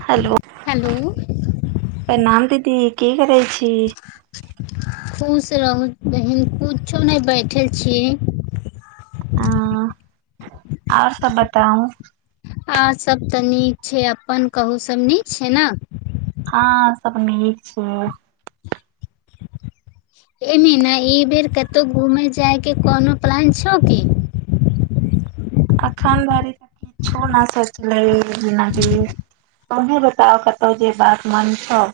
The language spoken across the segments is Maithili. हेलो हेलो प्रणाम दीदी की करै छी खुश रहू बहिन कुछो नहि बैठल छी हाँ आऔर सब बताउ आ सब तऽ नीक छै अपन कहू सब नीक छै ने हाँ सब नीक छै ए मीना एहि बेर कतौ घुमय जायके कोनो प्लान छौ की अखन धरी त किछो ना सोचलिए मीना दी तोहें बताउ कतहु जेबाक मन छअ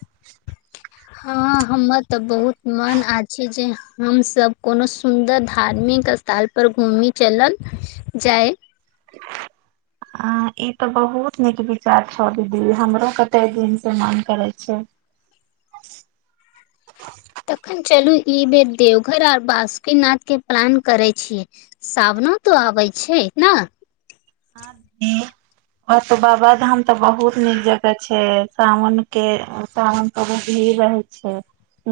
हां हमर तऽ बहुत मन आ छै जे हमस कोनो सुन्दर धार्मिक स्थल पर घूमि चलल जाइ अ ई तऽ बहुत नीक विचार छौ दीदी हमरो कते दिन से मन करे छै तखन चलू ई बेर देवघर आर बासुकीनाथ के प्लान करे छिय सावनो तो आबै छै ने हुँ व त बाबा धाम त बहुत नीक जगह छै सावन के सावन भीड़ रहै छै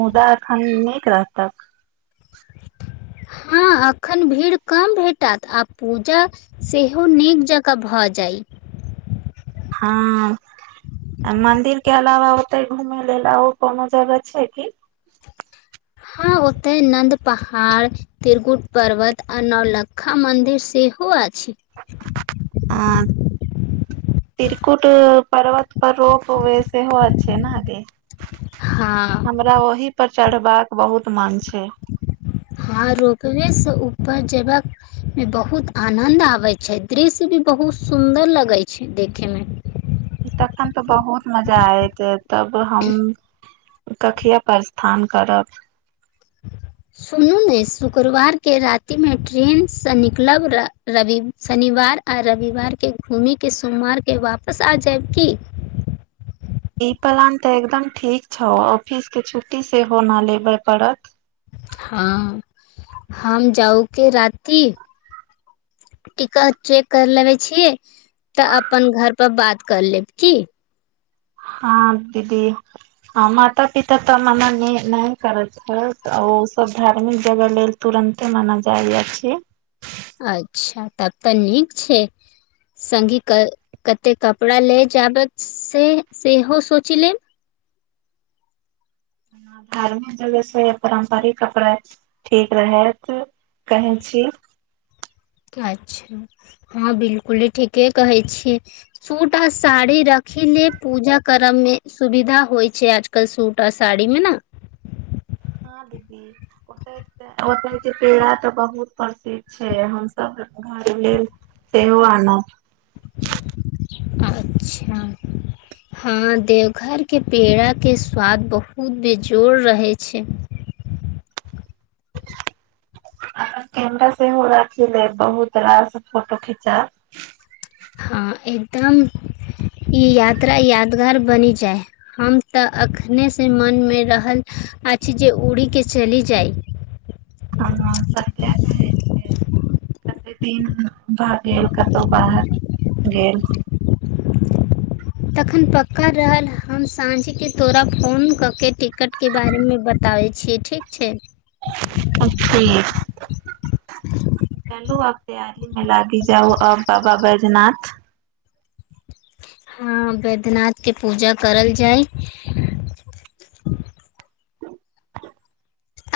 मुदा अखन नीक रहतह हाँ एखन भीड़ कम भेटत आ पूजा सेहो नीक जका भऽ जाइ हाँ मंदिर के अलावा ओते घूमय लेल और कोनो जगह छै की हँ ओतय नन्द पहाड़ त्रिकुट पर्वत आर नौलक खा मन्दिर सेहो अछि आं त्रिकुट पर्वत पर रोपवे सेहो अच्छे ना गे हाँ हमरा ओहि पर चढ़बाक बहुत मन छै हँ रोपवे सँ ऊपर जबहक मे बहुत आनद आबे छै दृश्य भी बहुत सुदर लगे छै देखे मे तखन तऽ बहुत मजा आयत तब हम कखिया प्रस्थान करब हं [inaudible] सुनू ने शुक्रवार के रात्रि में ट्रेनसँ निकलब रवि शनिवार आ रविवारके घूमिके सोमवार के वापस आ जायब की ई प्लान ते एकदम ठीक छौ ऑफिस के छुट्टी सेहो न लेबे पड़त हँ हम जाउके राति टिकट चेक कर लेबे छियै तऽ अपन घर पर बात कर लेब की हँ दीदी आ माता पिता तऽ मना नहि करैत ह ओ सब धार्मिक जगह लेल तुरंते मान जाइ छै अच्छा तब तऽ नीक छै संगि कते कपड़ा ले जाबत से सेहो सोच लेब धार्मिक जगह से पारम्परिक कपड़ा ठीक रहैत कहैन छी अच्छा हँ बिलकुल ठीके कहै छिय सूट आ साड़ी राखी ले पूजा करे मे सुविधा होय छै आज सूट आ साड़ी मे ने हँ दीदी ओतय के पेड़ा तऽ बहुत प्रसिद्ध छै हमसभ घर लेल सेहो आनब अच्छा हँ देवघर के पेड़ा के स्वाद बहुत बेजोड़ रहैत छै आहाँ केमरा सेहो राखि लेब बहुतरास फोटो खिचाव हँ एकदम ई यात्रा यादगार बनि जाय हम तऽ एखनेसँ मनमे रहल अछि जे उड़ीके चलि जाइ हँ सत्य कहय छै कते दिन भए गेल कतहु बाहर गेल तखन पक्का रहल हम साँझेके तोरा फोन कऽ के टिकट के बारेमे बताबै छियै ठीक छै आ ठिक चलू आब तैयार मे लागी जाउ अ बाबा बैद्यनाथ हँ बैद्यनाथ के पूजा करल जाइ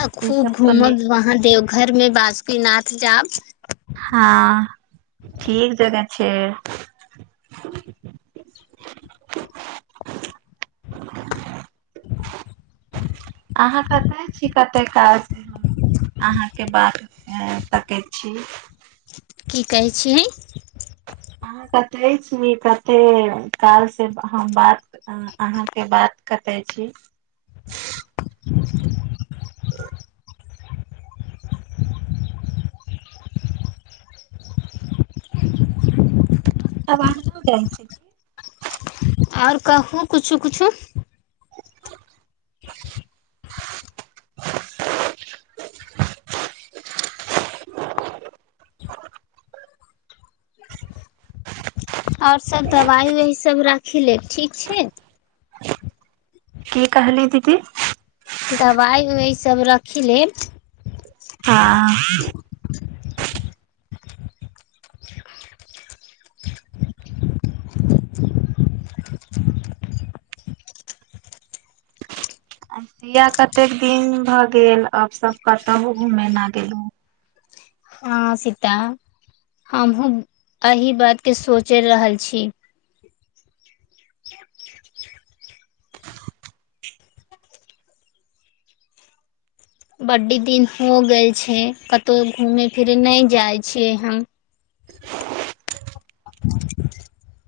आ ई खूब सब पने घूमब वहां देवघर में बासुकीनाथ जाउ हँ ठीक जगह छै अहाँ कत छी कते काज अहाँ के बात हँ ताकै छी की कहै छियै अहाँ कते छी कते काल से हम बात अहाँके बात कतै छी हँ [inaudible] ह [inaudible] [inaudible] आवाज नजाय छै आओर कहू किछू किछु आओर सब दवाइ उवाइ सब राखि लेब ठीक छै की कहली दीदी दवाइ उइ सब राखि लेब हाँ अ सिया कतेक दिन भऽ गेल अब सब कतहु घुमेना गेलु हँ सीता हमहुँ एहि बातके सोचि रहल छी बड्ड दिन हो गेल छै कतहु घूमे फिरे नहि जाय छियै हम ह [inaudible]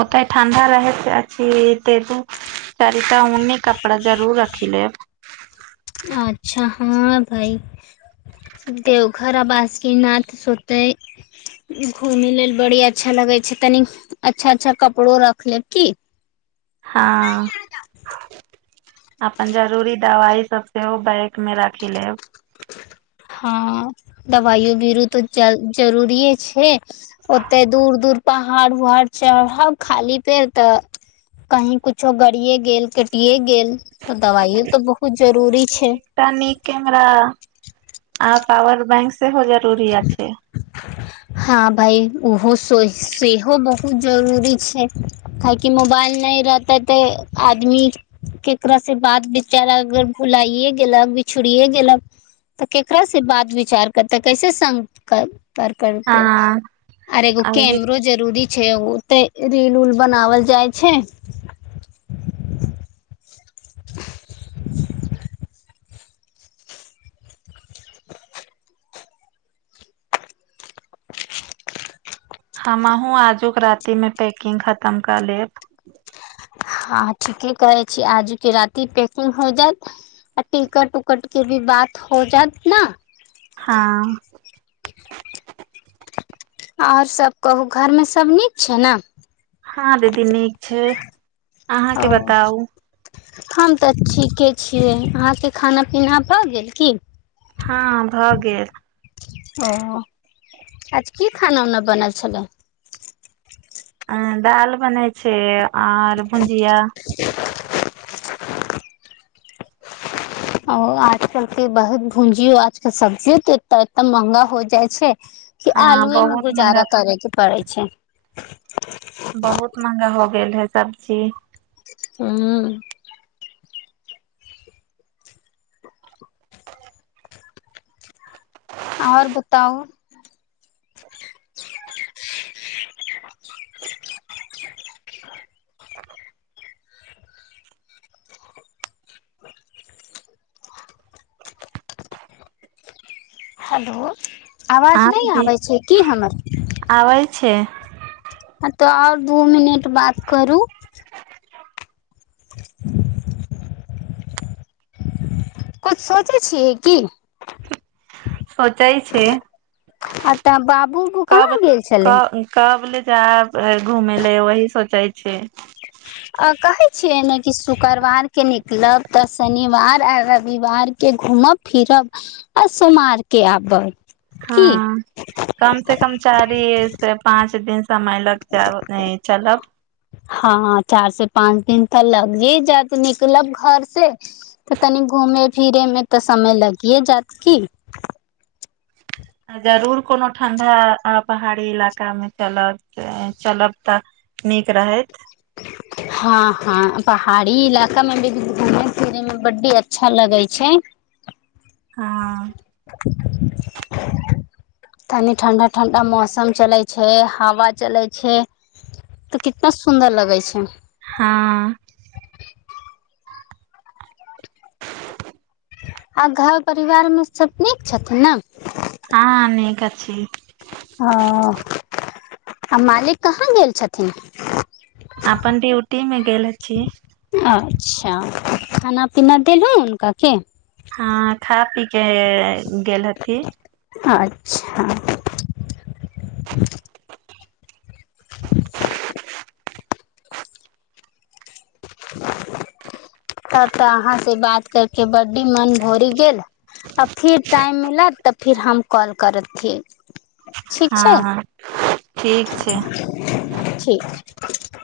ओते ठण्डा रहे अछी एते बुक तबी त उऊन्नी कपड़ा जरूर रखि लेब अच्छा हँ भइ देवघर आ बासकीनाथ सुते घूमय लेल बड़ी अच्छा लगे छै तनी अच्छा अच्छा कपड़ो रख लेब की हाँ अपन जरूरी दवाई सब सेहो बैंग मे राखि लेब हाँ दवाइयो बीरो तऽ जय जरुरी छै ओते दूर दूर पहाड़ उहाड़ चढ़ब खाली पैर तऽ कहीं कुछो गड़िये गेल कटिे गेल तऽ दबाइे तऽ बहुत जरूरी छै तनिक नीक कैमरा आ पावर बैंक सेहो जरूरी अछि हाँ भाय ओहो से सेहो बहुत जरूरी छै हय की मोबाइल नहि रहते तऽ आदमी की प्रसिप्राय से चेहरा विचारा अगर भुलाइए गेलक बिछड़िये गेलक तऽ केकरा से बात विचार करते कैसे संग कर कर करते हँ आर एगो अभी कैमरो जे जरूरी छै ओ तऽ रील ऊल बनावल जाइ छै [inaudible] [inaudible] हमहु आजुक राती में पैकिंग खतम कर लेब हाँ ठीके कहै छी आजु के राति पैकिंग हो जायएत आ टिकट उकट के भी बात हो जात न हाँ आऔर सब कहू घर में सभ नीक छै ने हाँ दीदी नीक छै अहाँ के ओ बताउ हम तऽ ठीके छियै अहाँ के खाना पीना भऽ गेल की हाँ भऽ गेल ओ आज की खाना उना बनल छलै अऽ दाल बनै छै आर भुजिया [inaudible] ओ आजकल के बहुत भुंजियो आजकल सब्जियो तऽ ए एत महंगा हो जाइ छै कि हँ आलुए में बहुत गुजारा महंगा करे के पड़ै छै बहुत महंगा हो गेल है सब्जी हूँ आऔर बताउ हलो हाँ दीदी अबैए छै ह तो आऔर दू मिनट बात करू [inaudible] [inaudible] किछु सोचै छियै की सोचइ छी आ तऽ बाबू बु कहाँ गेल छले कब कब ले जायब घूमेले वही सोचे छी आ कहै छियै ने कि शुक्रवार के निकलब तऽ शनिवार आ रविवार के घूमब फिरब आ सोमार के आबब की हाँ कम से कम चारि से पाँच दिन समय लग जाब नइ चलब हँ चार से पाँच दिन तऽ लगि जात निकलब घर से तऽ तनी घूमै फिरै मे तऽ समय लगिए जायत कि जरूर कोनो ठंडा आ पहाड़ी इलाका मे चलब चलब तऽ नीक रहैत हँ हँ पहाड़ी इलाका में भी घूमेय फिरे मे बड्डी अच्छा लगे छै हँ तनी ठंडा ठंडा मौसम चले छै हवा चले छै तऽ कितना सुन्दर लगै छै हँ आ घर परिवार में सभ नीक छथिन ने हँ नीक अछी ओ आ मालिक कहाँ गेल छथिन अपन ड्यूटी मे गेल अछि अच्छा खाना पीना देलहु हुनका की हँ खा पी के गेल हथी अच्छा तब तऽ अहाँ से बात करके बड्डी मन भरि गेल आ फिर टाइम मिलत तऽ फिर हम कॉल करथि ठीक छै हँ ठीक छै ठीक